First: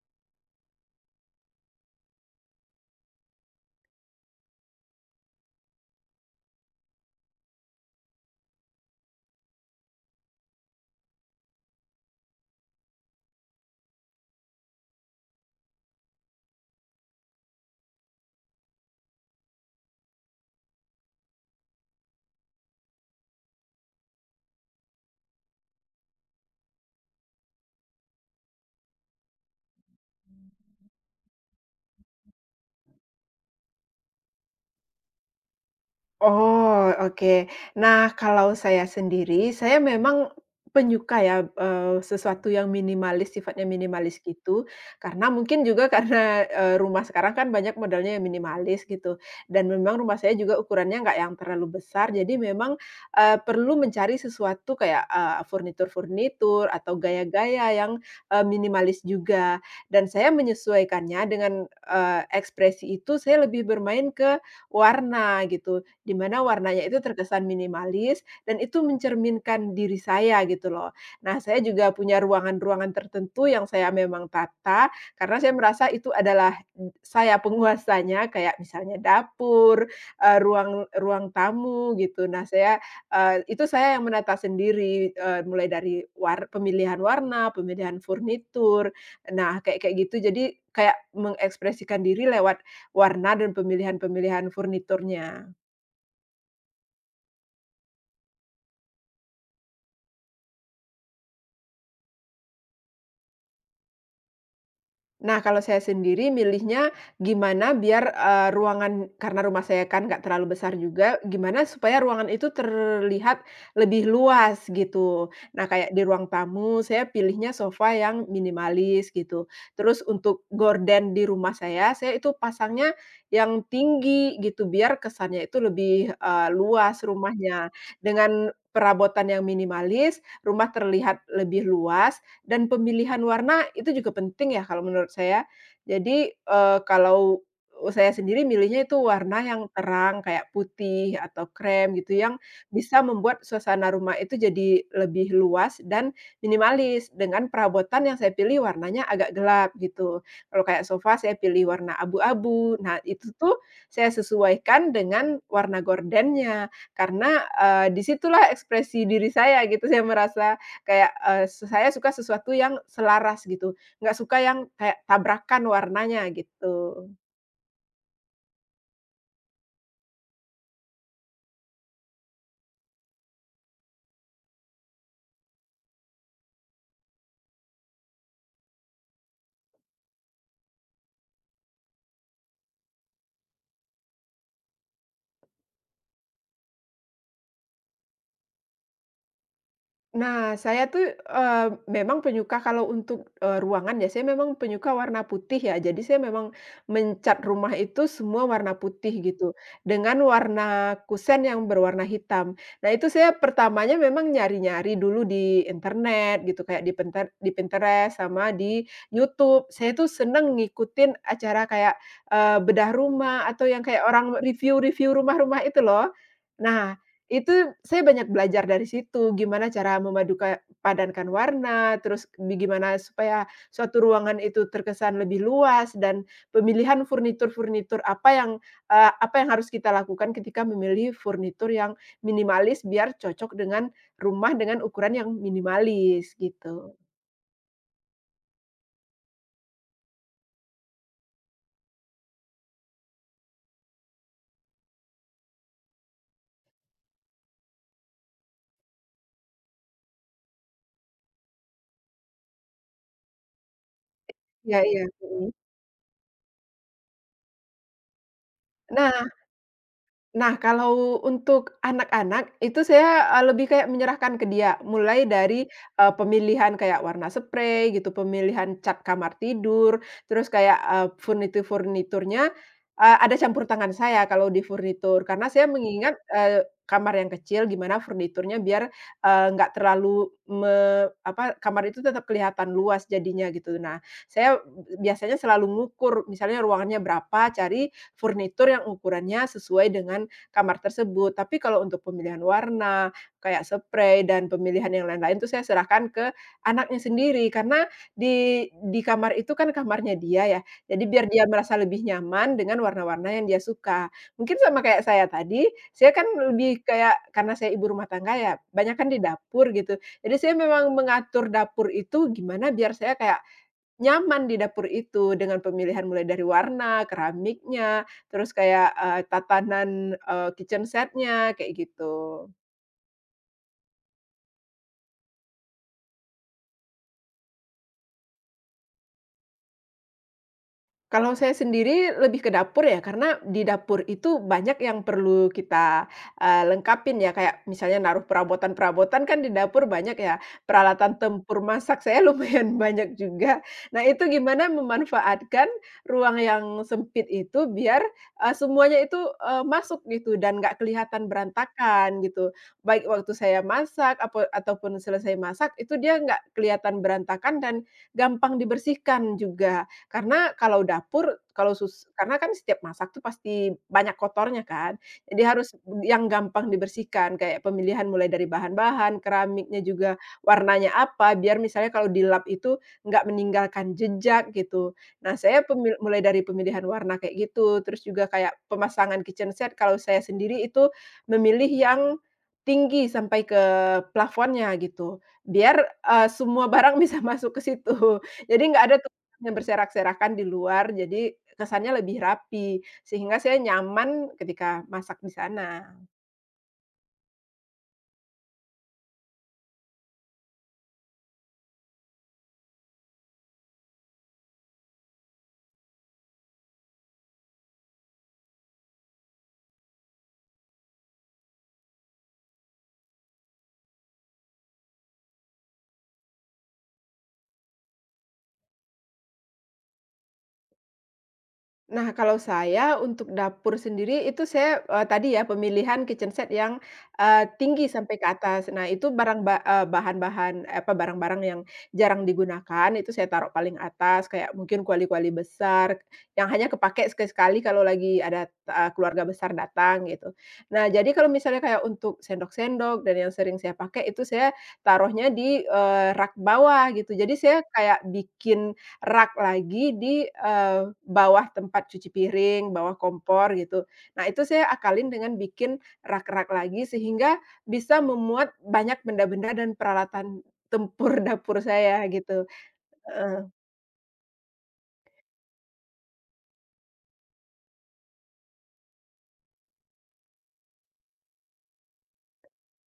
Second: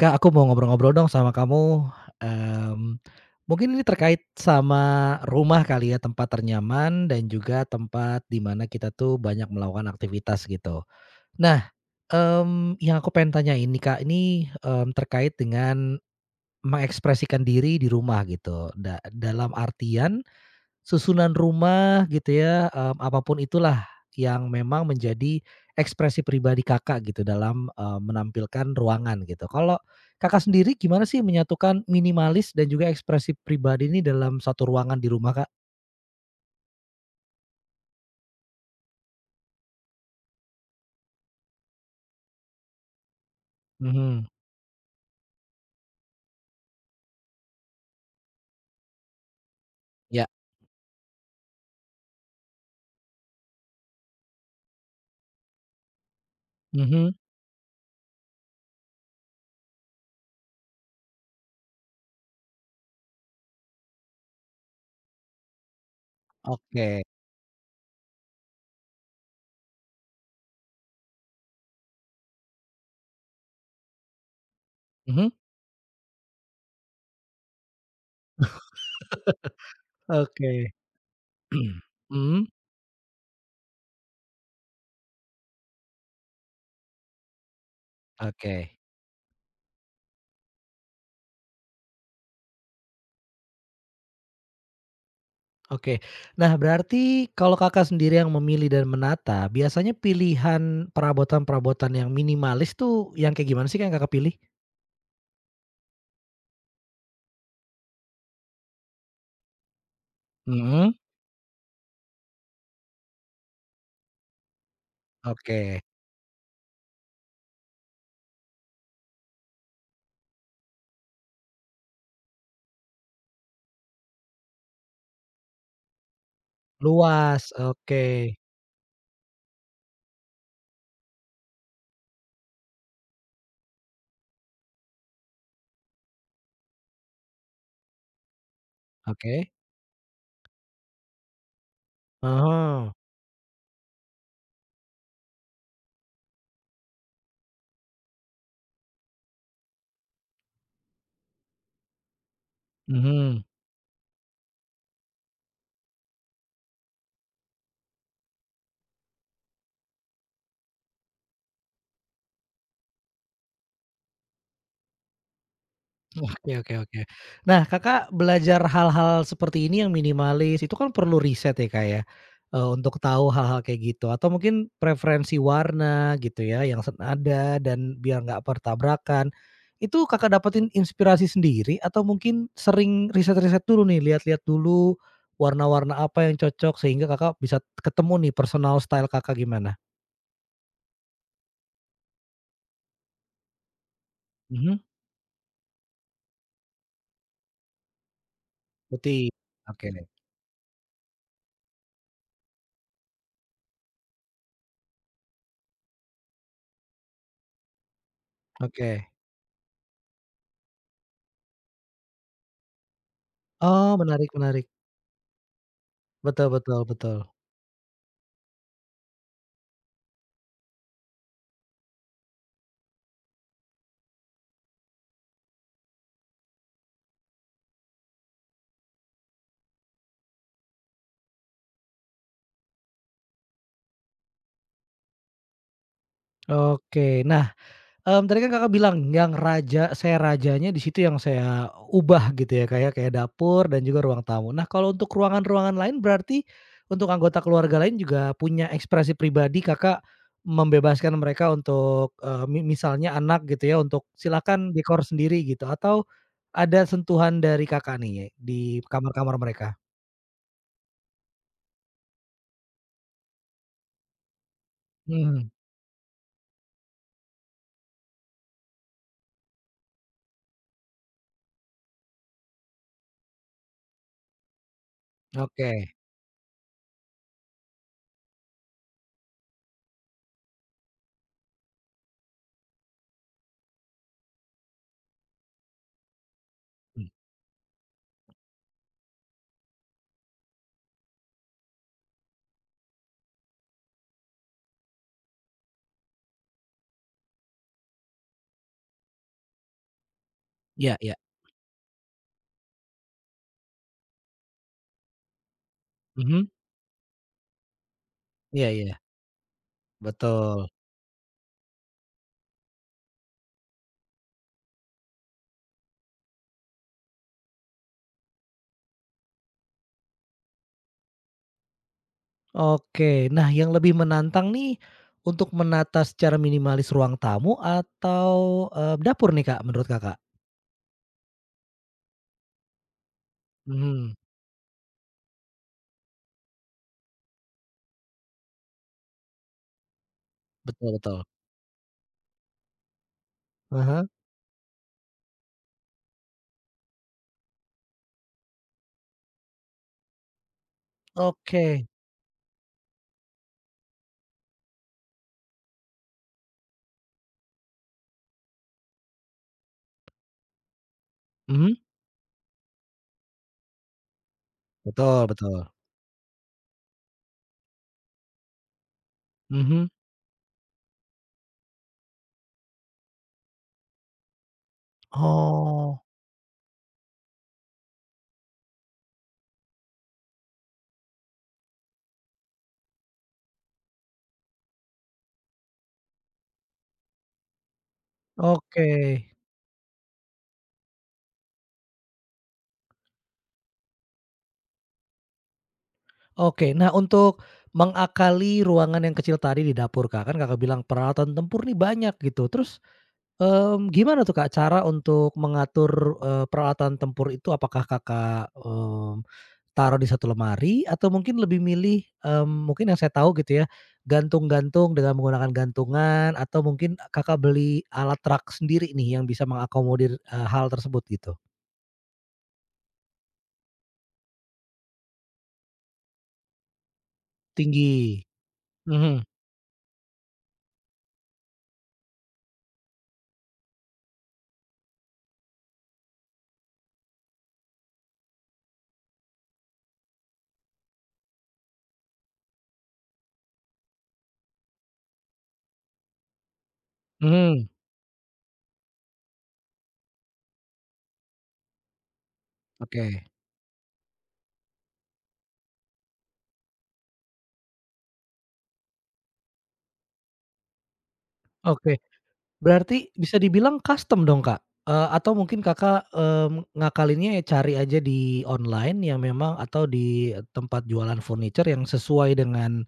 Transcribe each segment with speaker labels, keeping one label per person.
Speaker 1: Kak, aku mau ngobrol-ngobrol dong sama kamu, mmm, mungkin ini terkait sama rumah kali ya, tempat ternyaman dan juga tempat di mana kita tuh banyak melakukan aktivitas gitu. Nah, yang aku pengen tanyain nih Kak, ini, terkait dengan mengekspresikan diri di rumah gitu, dalam artian susunan rumah gitu ya, apa itulah yang memang menjadi ekspresi pribadi Kakak gitu dalam, menampilkan ruangan gitu. Kalau Kakak sendiri gimana sih menyatukan minimalis dan juga ekspresi pribadi ini dalam satu ruangan di rumah, Kak?
Speaker 2: Oh, oke. Nah, kalau saya sendiri, saya memang penyuka ya, sesuatu yang minimalis, sifatnya minimalis
Speaker 1: Mhm,
Speaker 2: gitu. Karena mungkin juga karena, rumah sekarang kan banyak modelnya yang minimalis gitu, dan memang rumah
Speaker 1: ya,
Speaker 2: saya juga ukurannya nggak yang terlalu besar, jadi memang, perlu mencari sesuatu kayak, furnitur-furnitur atau
Speaker 1: mhm,
Speaker 2: gaya-gaya yang, minimalis juga. Dan saya menyesuaikannya dengan, ekspresi itu, saya lebih bermain ke warna gitu. Di mana warnanya itu
Speaker 1: oke,
Speaker 2: terkesan minimalis dan itu mencerminkan diri saya gitu loh. Nah, saya juga punya ruangan-ruangan tertentu yang saya memang tata
Speaker 1: mhm,
Speaker 2: karena saya merasa itu adalah saya penguasanya, kayak misalnya dapur, eee,
Speaker 1: oke,
Speaker 2: ruang ruang tamu gitu. Nah,
Speaker 1: mhm,
Speaker 2: saya, itu saya yang menata sendiri, mulai dari pemilihan warna, pemilihan
Speaker 1: oke,
Speaker 2: furnitur, nah kayak kayak gitu. Jadi kayak mengekspresikan diri lewat warna dan pemilihan-pemilihan furniturnya.
Speaker 1: oke. Nah, berarti kalau Kakak sendiri yang memilih dan menata, biasanya pilihan perabotan-perabotan yang minimalis tuh yang kayak gimana sih, Kak, yang Kakak pilih?
Speaker 2: Nah, kalau saya sendiri milihnya gimana biar, ruangan karena rumah saya kan nggak terlalu besar
Speaker 1: Mhm,
Speaker 2: juga, gimana supaya ruangan itu terlihat lebih luas gitu. Nah,
Speaker 1: oke.
Speaker 2: kayak di ruang tamu saya pilihnya sofa yang minimalis gitu. Terus untuk gorden di rumah saya itu pasangnya yang tinggi gitu biar kesannya itu lebih, luas
Speaker 1: Luas,
Speaker 2: rumahnya.
Speaker 1: oke,
Speaker 2: Dengan perabotan yang minimalis, rumah terlihat lebih luas dan pemilihan warna itu juga penting ya kalau menurut saya. Jadi, kalau saya sendiri milihnya itu warna
Speaker 1: oke.
Speaker 2: yang terang kayak putih atau krem gitu yang
Speaker 1: Oh,
Speaker 2: bisa membuat suasana rumah itu jadi lebih luas dan minimalis dengan perabotan yang saya pilih warnanya agak gelap gitu. Kalau kayak sofa saya pilih warna abu-abu. Nah itu
Speaker 1: mhm.
Speaker 2: tuh saya sesuaikan dengan warna gordennya karena, di situlah ekspresi diri saya gitu saya merasa. Kayak, eee, se saya suka sesuatu yang selaras gitu, nggak suka yang kayak tabrakan warnanya
Speaker 1: Oke, oke, oke.
Speaker 2: gitu.
Speaker 1: Nah, Kakak belajar hal-hal seperti ini yang minimalis itu kan perlu riset ya, Kak, ya, untuk tahu hal-hal kayak gitu atau mungkin preferensi warna gitu ya yang senada dan biar nggak bertabrakan. Itu Kakak dapetin inspirasi sendiri atau mungkin sering riset-riset dulu nih, lihat-lihat dulu warna-warna apa yang cocok sehingga Kakak bisa ketemu nih personal style Kakak gimana?
Speaker 2: Nah, saya tuh, memang penyuka kalau untuk, ruangan ya, saya memang
Speaker 1: Mhm.
Speaker 2: penyuka warna putih ya. Jadi saya memang mencat rumah itu semua warna putih
Speaker 1: Putih,
Speaker 2: gitu,
Speaker 1: oke,
Speaker 2: dengan warna kusen yang berwarna hitam. Nah, itu saya pertamanya memang nyari-nyari dulu di internet gitu, kayak di penter di Pinterest sama di
Speaker 1: oke.
Speaker 2: YouTube. Saya tuh seneng ngikutin acara kayak, bedah rumah atau yang
Speaker 1: Oh,
Speaker 2: kayak
Speaker 1: menarik,
Speaker 2: orang
Speaker 1: menarik.
Speaker 2: review-review rumah-rumah itu loh.
Speaker 1: Betul, betul,
Speaker 2: Nah,
Speaker 1: betul.
Speaker 2: itu saya banyak belajar dari situ, gimana cara memaduka padankan warna, terus gimana supaya suatu ruangan itu terkesan lebih luas dan pemilihan furnitur-furnitur apa yang, apa yang harus kita lakukan ketika memilih furnitur yang minimalis biar cocok dengan rumah dengan ukuran yang minimalis gitu.
Speaker 1: Oke, nah, tadi kan Kakak bilang yang rajanya di situ yang saya ubah gitu ya, kayak kayak dapur dan juga ruang tamu. Nah, kalau untuk ruangan-ruangan lain berarti untuk anggota keluarga lain juga punya ekspresi pribadi Kakak membebaskan mereka untuk, misalnya anak gitu ya, untuk silakan
Speaker 2: Iya, iya,
Speaker 1: dekor sendiri
Speaker 2: mhm.
Speaker 1: gitu atau ada sentuhan dari Kakak nih di
Speaker 2: Nah
Speaker 1: kamar-kamar mereka?
Speaker 2: Nah, kalau untuk anak-anak itu saya, lebih kayak menyerahkan ke dia, mulai
Speaker 1: Mhm,
Speaker 2: dari, pemilihan kayak warna spray gitu, pemilihan cat kamar tidur, terus kayak, furnitur-furniturnya, ada campur tangan saya kalau di furnitur, karena saya
Speaker 1: oke.
Speaker 2: mengingat, kamar yang kecil gimana furniturnya biar, nggak terlalu apa, kamar itu tetap kelihatan luas jadinya gitu. Nah, saya biasanya selalu ngukur misalnya ruangannya berapa, cari furnitur yang ukurannya sesuai dengan kamar tersebut. Tapi kalau untuk pemilihan warna, kayak spray dan pemilihan yang lain-lain itu saya serahkan ke anaknya sendiri karena di kamar itu kan kamarnya dia ya.
Speaker 1: Iya,
Speaker 2: Jadi
Speaker 1: iya.
Speaker 2: biar dia merasa lebih nyaman dengan warna-warna yang dia suka. Mungkin sama kayak saya tadi, saya kan
Speaker 1: Mhm.
Speaker 2: lebih kayak karena saya ibu rumah tangga ya,
Speaker 1: Iya, iya,
Speaker 2: banyak kan di dapur gitu. Jadi saya
Speaker 1: betul.
Speaker 2: memang mengatur dapur itu gimana biar saya kayak nyaman di dapur itu dengan pemilihan mulai dari warna, keramiknya, terus kayak, tatanan, kitchen set-nya, kayak gitu.
Speaker 1: Oke. Nah, yang lebih menantang nih, untuk menata secara minimalis ruang tamu atau, dapur nih, Kak, menurut Kakak?
Speaker 2: Kalau saya sendiri lebih ke dapur ya, karena di dapur
Speaker 1: Mhm,
Speaker 2: itu banyak yang perlu kita, lengkapin ya, kayak misalnya naruh perabotan-perabotan kan di dapur banyak ya,
Speaker 1: betul,
Speaker 2: peralatan
Speaker 1: betul.
Speaker 2: tempur masak saya lumayan banyak juga.
Speaker 1: Ah hah,
Speaker 2: Nah itu gimana memanfaatkan ruang yang sempit itu biar, semuanya itu, masuk gitu dan nggak kelihatan
Speaker 1: oke.
Speaker 2: berantakan gitu. Baik waktu saya masak apo ataupun selesai masak itu dia nggak kelihatan berantakan dan gampang dibersihkan juga. Karena kalau dapur, kalau
Speaker 1: Mhm?
Speaker 2: karena kan setiap masak tuh pasti banyak kotornya kan,
Speaker 1: Betul,
Speaker 2: jadi
Speaker 1: betul.
Speaker 2: harus yang gampang dibersihkan, kayak pemilihan mulai dari bahan-bahan, keramiknya
Speaker 1: Mhm.
Speaker 2: juga warnanya apa, biar misalnya kalau di lap itu nggak meninggalkan jejak gitu. Nah, saya
Speaker 1: Oh,
Speaker 2: mulai dari pemilihan warna kayak gitu, terus juga kayak pemasangan kitchen set kalau saya sendiri itu memilih yang tinggi sampai ke plafonnya gitu, biar, semua barang bisa masuk ke situ. Jadi nggak
Speaker 1: oke.
Speaker 2: ada yang berserak-serakan di luar, jadi kesannya lebih rapi, sehingga saya nyaman ketika masak di sana.
Speaker 1: Oke, nah, untuk mengakali ruangan yang kecil tadi di dapur, Kak, kan Kakak bilang peralatan tempur nih banyak gitu, terus, gimana tuh Kak cara untuk mengatur, peralatan tempur itu? Apakah Kakak, taruh di satu lemari atau mungkin lebih milih, mungkin yang saya tahu gitu ya, gantung-gantung dengan menggunakan gantungan atau mungkin Kakak beli alat rak sendiri nih yang bisa mengakomodir, hal tersebut gitu?
Speaker 2: Nah, kalau saya untuk dapur sendiri itu saya, tadi ya pemilihan kitchen set yang, tinggi sampai ke
Speaker 1: Tinggi.
Speaker 2: atas. Nah, itu
Speaker 1: Mhm,
Speaker 2: bahan-bahan, apa, barang-barang yang jarang digunakan itu saya taruh paling atas, kayak mungkin kuali-kuali besar yang hanya kepake sekali-sekali kalau lagi ada, keluarga besar datang gitu. Nah, jadi kalau misalnya kayak untuk sendok-sendok dan yang sering saya pakai itu saya taruhnya di, rak bawah gitu. Jadi saya
Speaker 1: mhm.
Speaker 2: kayak bikin rak lagi di, bawah tempat cuci piring, bawah
Speaker 1: Oke.
Speaker 2: kompor gitu. Nah itu saya akalin dengan bikin rak-rak lagi sehingga bisa memuat banyak benda-benda dan peralatan tempur dapur
Speaker 1: Oke.
Speaker 2: saya gitu,
Speaker 1: Berarti bisa
Speaker 2: heeh.
Speaker 1: dibilang custom dong, Kak? Atau mungkin Kakak, ngakalinnya ya cari aja di online yang memang atau di tempat jualan furniture yang sesuai dengan,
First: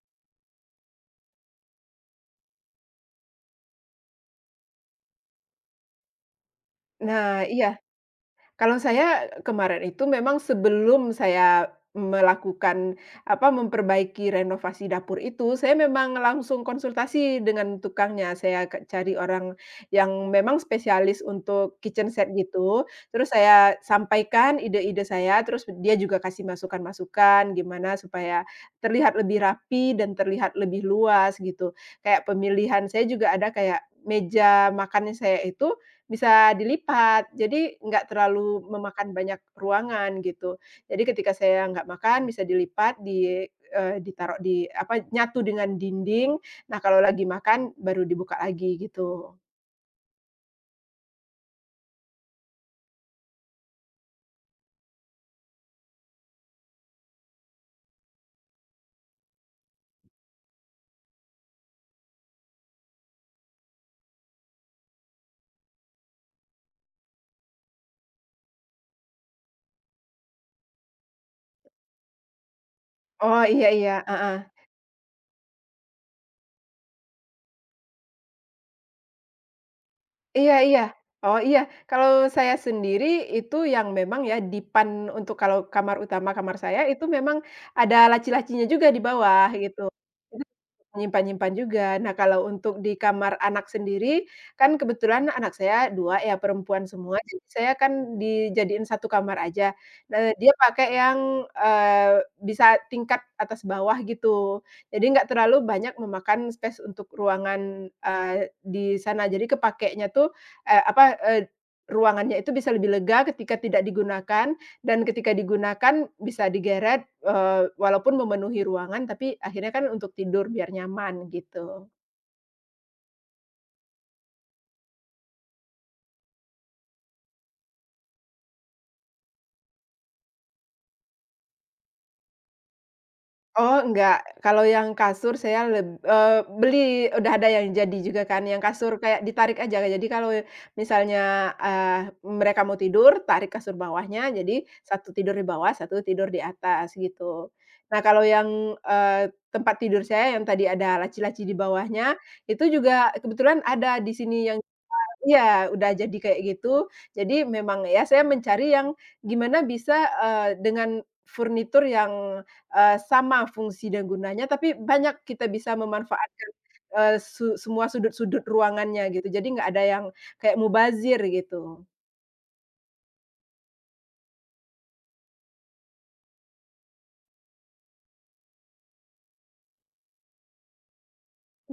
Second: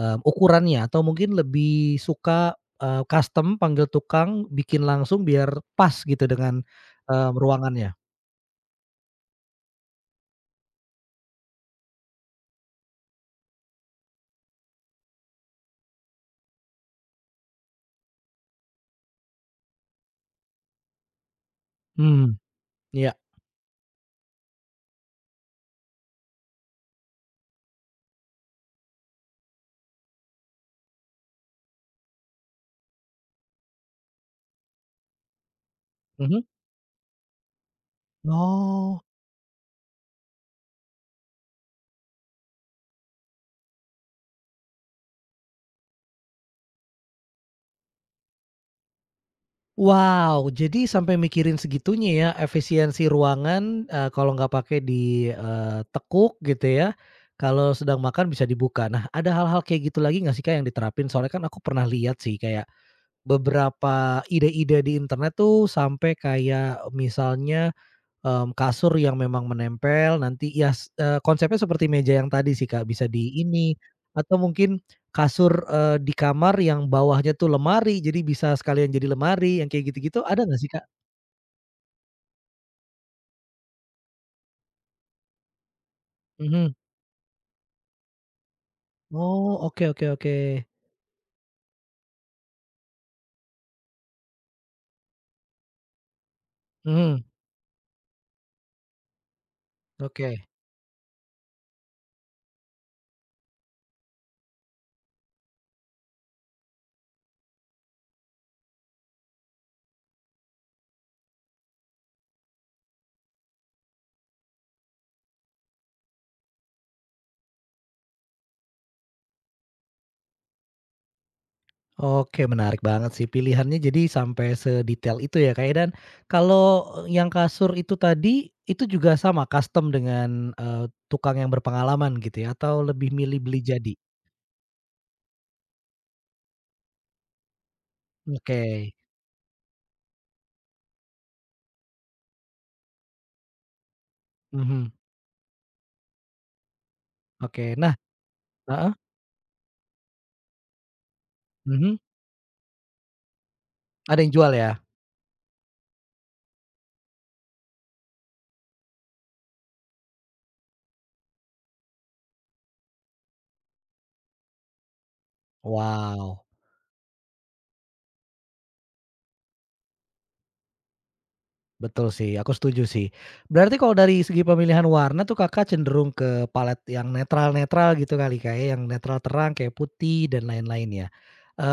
Speaker 1: ukurannya atau mungkin lebih suka, custom panggil tukang bikin langsung biar pas gitu dengan,
Speaker 2: Nah, iya.
Speaker 1: ruangannya?
Speaker 2: Kalau saya kemarin itu memang sebelum saya melakukan, apa, memperbaiki renovasi dapur itu, saya memang langsung konsultasi dengan tukangnya. Saya cari orang yang memang spesialis untuk kitchen
Speaker 1: Mmm,
Speaker 2: set gitu,
Speaker 1: iya,
Speaker 2: terus saya sampaikan ide-ide saya, terus dia juga kasih masukan-masukan gimana supaya terlihat lebih rapi dan terlihat lebih luas gitu. Kayak pemilihan saya juga ada kayak meja makannya saya itu
Speaker 1: mhm.
Speaker 2: bisa dilipat, jadi nggak terlalu
Speaker 1: Oh.
Speaker 2: memakan banyak ruangan gitu. Jadi ketika saya nggak makan bisa dilipat di ditaruh di apa, nyatu dengan dinding. Nah, kalau lagi makan baru dibuka lagi gitu.
Speaker 1: Wow, jadi sampai mikirin segitunya ya efisiensi ruangan, kalau nggak pakai di, tekuk gitu ya, kalau sedang makan bisa dibuka. Nah, ada hal-hal kayak gitu lagi nggak sih, Kak, yang diterapin? Soalnya kan aku pernah lihat sih kayak beberapa ide-ide di internet tuh sampai kayak misalnya, kasur yang memang menempel nanti ya konsepnya seperti meja yang tadi sih, Kak, bisa di
Speaker 2: Oh, iya,
Speaker 1: ini,
Speaker 2: iya,
Speaker 1: atau
Speaker 2: heeh.
Speaker 1: mungkin kasur, di kamar yang bawahnya tuh lemari, jadi bisa sekalian jadi lemari, yang kayak gitu-gitu ada
Speaker 2: Iya,
Speaker 1: nggak sih,
Speaker 2: iya.
Speaker 1: Kak?
Speaker 2: Oh, iya. Kalau saya sendiri itu yang memang ya dipan untuk kalau kamar utama kamar
Speaker 1: Mhm.
Speaker 2: saya itu memang ada laci-lacinya juga di bawah
Speaker 1: Oh,
Speaker 2: gitu.
Speaker 1: oke, oke, oke.
Speaker 2: Itu nyimpan-nyimpan juga. Nah, kalau untuk di kamar anak sendiri, kan kebetulan anak saya 2 ya perempuan semua,
Speaker 1: Mhm,
Speaker 2: jadi saya kan dijadiin satu kamar aja. Nah,
Speaker 1: oke.
Speaker 2: dia pakai yang, eee, bisa tingkat atas bawah gitu. Jadi nggak terlalu banyak memakan space untuk ruangan, di sana. Jadi kepakainya tuh, apa, eee, ruangannya itu bisa lebih lega ketika tidak digunakan dan ketika digunakan bisa digeret, walaupun memenuhi ruangan tapi akhirnya kan untuk tidur biar nyaman gitu.
Speaker 1: Oke, menarik banget sih pilihannya jadi sampai sedetail itu ya, Kak, ya, dan kalau yang kasur itu tadi, itu juga sama custom dengan, eee, tukang yang berpengalaman gitu ya, atau lebih milih beli
Speaker 2: Oh,
Speaker 1: jadi?
Speaker 2: enggak. Kalau yang kasur saya beli udah ada yang jadi juga kan, yang
Speaker 1: Oke.
Speaker 2: kasur kayak ditarik aja. Jadi kalau misalnya, mereka mau tidur, tarik kasur bawahnya, jadi
Speaker 1: Mhm,
Speaker 2: satu tidur di bawah, satu tidur di atas, gitu.
Speaker 1: oke. Nah,
Speaker 2: Nah, kalau yang,
Speaker 1: heeh,
Speaker 2: tempat tidur saya yang tadi ada laci-laci di
Speaker 1: mhm,
Speaker 2: bawahnya, itu juga kebetulan ada di
Speaker 1: ada yang
Speaker 2: sini
Speaker 1: jual
Speaker 2: yang,
Speaker 1: ya?
Speaker 2: iya, udah jadi kayak gitu. Jadi memang ya saya mencari yang gimana bisa, dengan furnitur yang, sama fungsi dan gunanya, tapi banyak kita bisa
Speaker 1: Wow,
Speaker 2: memanfaatkan, eee, su semua sudut-sudut ruangannya gitu. Jadi nggak ada yang kayak mubazir gitu.
Speaker 1: betul sih, aku setuju sih. Berarti kalau dari segi pemilihan warna tuh Kakak cenderung ke palet yang netral-netral gitu kali Kak ya, yang netral terang kayak putih dan lain-lain ya?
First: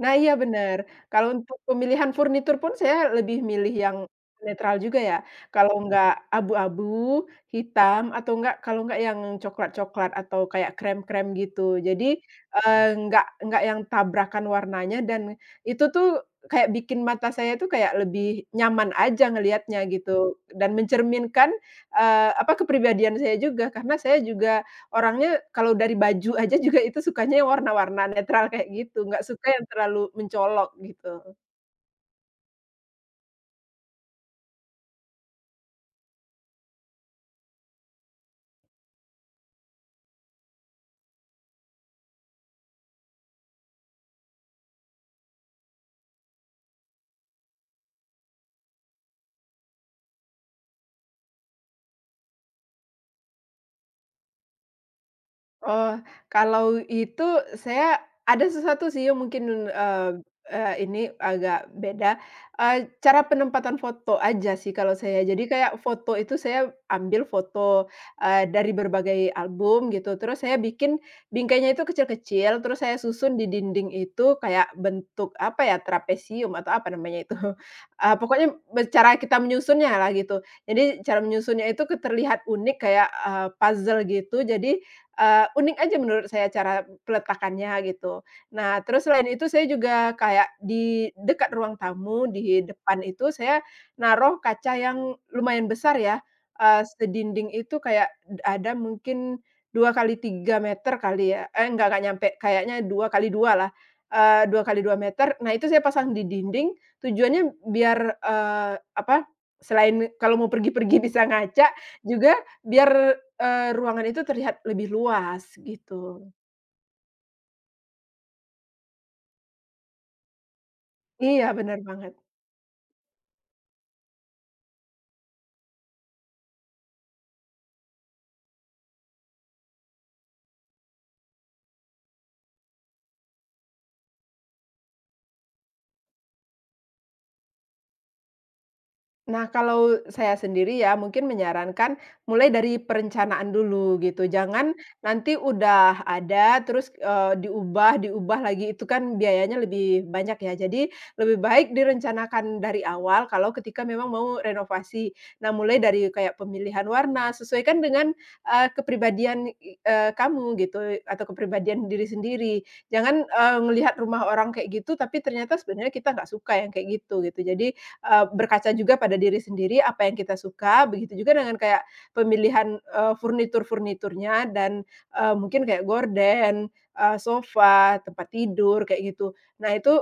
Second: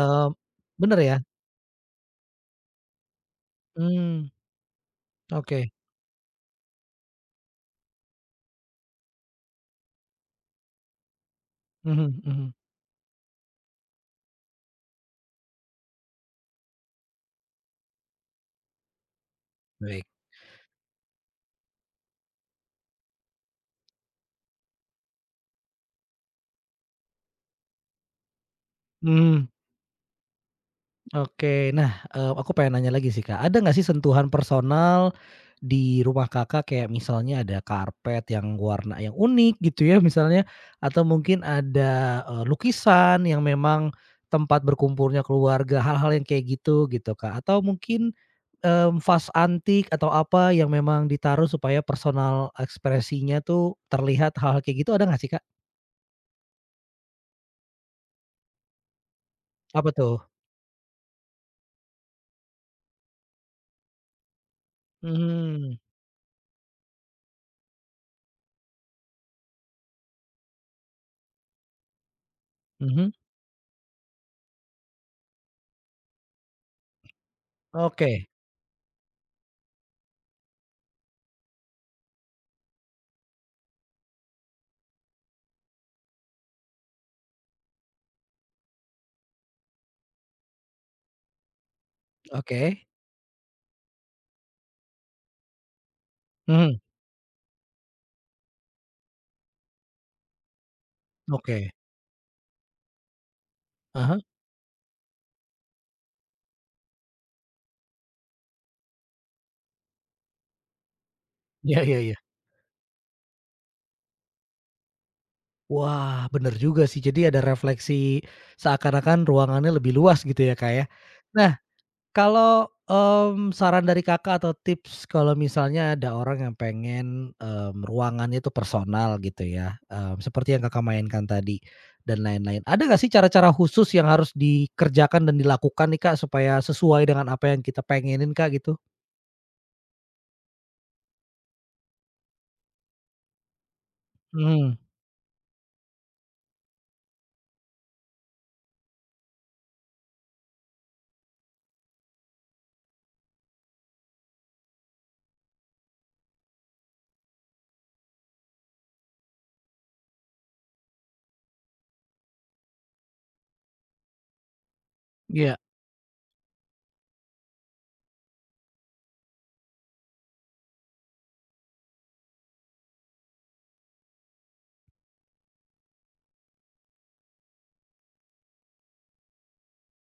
Speaker 2: Nah, iya bener,
Speaker 1: bener ya?
Speaker 2: kalau untuk pemilihan furnitur pun saya lebih milih yang
Speaker 1: Mmm,
Speaker 2: netral juga ya,
Speaker 1: oke.
Speaker 2: kalau nggak abu-abu, hitam, atau nggak kalau nggak yang coklat-coklat atau kayak krem-krem gitu. Jadi,
Speaker 1: Mhm, mhm,
Speaker 2: eee, nggak yang tabrakan warnanya dan itu tuh kayak bikin mata saya tuh kayak lebih nyaman aja ngelihatnya
Speaker 1: baik.
Speaker 2: gitu dan mencerminkan, apa, kepribadian saya juga karena saya juga orangnya kalau dari baju aja juga itu sukanya yang warna-warna netral kayak gitu, nggak suka
Speaker 1: Mhm.
Speaker 2: yang terlalu mencolok gitu.
Speaker 1: Oke. Nah, aku pengen nanya lagi sih, Kak. Ada nggak sih sentuhan personal di rumah Kakak, kayak misalnya ada karpet yang warna yang unik gitu ya misalnya, atau mungkin ada, lukisan yang memang tempat berkumpulnya keluarga, hal-hal yang kayak gitu, gitu, Kak? Atau mungkin, vas antik atau apa yang memang ditaruh supaya personal ekspresinya tuh terlihat, hal-hal kayak gitu ada nggak sih, Kak?
Speaker 2: Oh, kalau itu saya ada sesuatu sih yang mungkin,
Speaker 1: Apa
Speaker 2: eee
Speaker 1: tuh?
Speaker 2: eee, ini agak beda, cara penempatan foto aja sih kalau saya. Jadi kayak
Speaker 1: Mhm,
Speaker 2: foto itu saya ambil foto, dari berbagai album gitu, terus saya bikin bingkainya itu kecil-kecil, terus saya
Speaker 1: mhm.
Speaker 2: susun di dinding itu kayak bentuk apa ya, trapesium atau apa namanya itu,
Speaker 1: Oke,
Speaker 2: pokoknya cara kita menyusunnya lah gitu. Jadi cara menyusunnya itu keterlihat unik kayak, puzzle gitu, jadi unik aja menurut saya cara peletakannya gitu. Nah, terus selain itu saya juga kayak di dekat ruang tamu di
Speaker 1: oke.
Speaker 2: depan itu saya naruh kaca yang lumayan besar ya,
Speaker 1: Mhm,
Speaker 2: sedinding itu kayak ada mungkin 2 kali 3 meter kali ya, eh,
Speaker 1: oke.
Speaker 2: enggak nyampe, kayaknya 2 kali 2 lah,
Speaker 1: Ah hah.
Speaker 2: 2 kali 2 meter. Nah, itu saya pasang di dinding tujuannya biar, apa, selain kalau mau pergi-pergi bisa ngaca,
Speaker 1: Iya, iya, iya.
Speaker 2: juga biar ruangan itu terlihat lebih luas gitu.
Speaker 1: Wah, bener juga sih. Jadi ada refleksi seakan-akan ruangannya lebih luas gitu ya, Kak, ya.
Speaker 2: Iya
Speaker 1: Nah,
Speaker 2: bener banget.
Speaker 1: kalau, saran dari Kakak atau tips kalau misalnya ada orang yang pengen, ruangannya itu personal gitu ya, seperti yang Kakak mainkan tadi dan lain-lain. Ada nggak sih cara-cara khusus yang harus dikerjakan dan dilakukan nih, Kak, supaya sesuai dengan apa yang kita pengenin, Kak, gitu?
Speaker 2: Nah, kalau saya sendiri ya mungkin menyarankan mulai dari perencanaan dulu gitu.
Speaker 1: Hmm.
Speaker 2: Jangan nanti udah ada terus, diubah diubah lagi itu kan biayanya lebih banyak ya. Jadi lebih baik direncanakan dari awal kalau ketika memang mau renovasi. Nah, mulai dari kayak pemilihan warna, sesuaikan dengan, kepribadian kamu gitu atau kepribadian diri sendiri. Jangan, ngelihat rumah orang kayak gitu tapi ternyata
Speaker 1: Iya.
Speaker 2: sebenarnya kita nggak suka yang kayak gitu, gitu. Jadi berkaca juga pada diri sendiri apa yang kita suka, begitu juga dengan kayak pemilihan, furnitur-furniturnya dan, mungkin kayak gorden, sofa, tempat tidur, kayak gitu. Nah itu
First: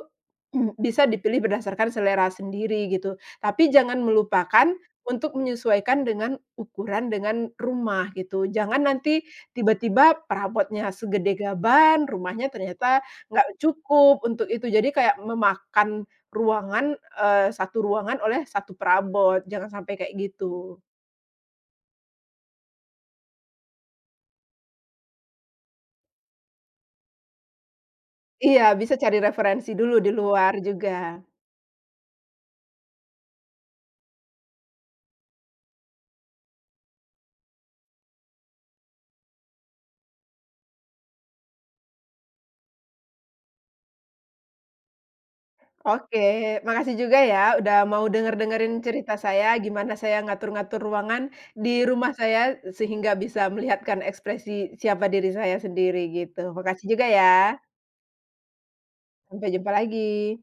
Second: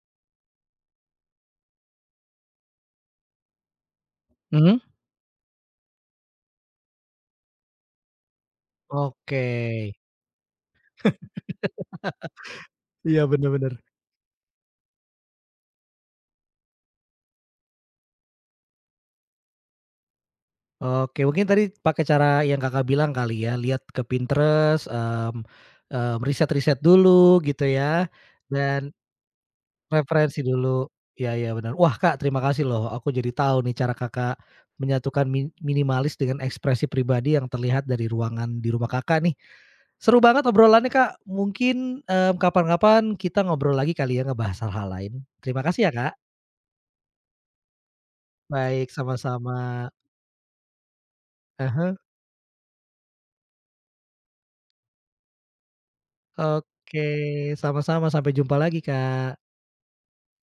Speaker 2: bisa dipilih berdasarkan selera sendiri gitu, tapi jangan melupakan
Speaker 1: Hmm.
Speaker 2: untuk menyesuaikan dengan ukuran dengan rumah gitu. Jangan nanti
Speaker 1: Oke.
Speaker 2: tiba-tiba perabotnya segede gaban, rumahnya ternyata
Speaker 1: Iya,
Speaker 2: nggak
Speaker 1: bener, bener.
Speaker 2: cukup untuk itu. Jadi kayak memakan ruangan, satu ruangan oleh satu perabot, jangan sampai kayak gitu.
Speaker 1: Oke, mungkin tadi pakai cara yang Kakak bilang kali ya, lihat ke Pinterest, riset-riset dulu gitu ya,
Speaker 2: Iya,
Speaker 1: dan
Speaker 2: bisa cari referensi dulu di
Speaker 1: referensi
Speaker 2: luar
Speaker 1: dulu.
Speaker 2: juga.
Speaker 1: Ya, ya benar. Wah Kak, terima kasih loh, aku jadi tahu nih cara Kakak menyatukan minimalis dengan ekspresi pribadi yang terlihat dari ruangan di rumah Kakak nih. Seru banget obrolannya Kak, mungkin, kapan-kapan kita ngobrol lagi kali ya ngebahas hal-hal lain. Terima kasih ya Kak.
Speaker 2: Oke, makasih juga ya udah mau denger-dengerin
Speaker 1: Baik,
Speaker 2: cerita saya,
Speaker 1: sama-sama.
Speaker 2: gimana saya ngatur-ngatur ruangan di
Speaker 1: Heeh.
Speaker 2: rumah saya, sehingga bisa melihatkan ekspresi siapa diri saya sendiri gitu. Makasih
Speaker 1: Oke,
Speaker 2: juga ya,
Speaker 1: sama-sama, sampai jumpa lagi, Kak.
Speaker 2: sampai jumpa lagi.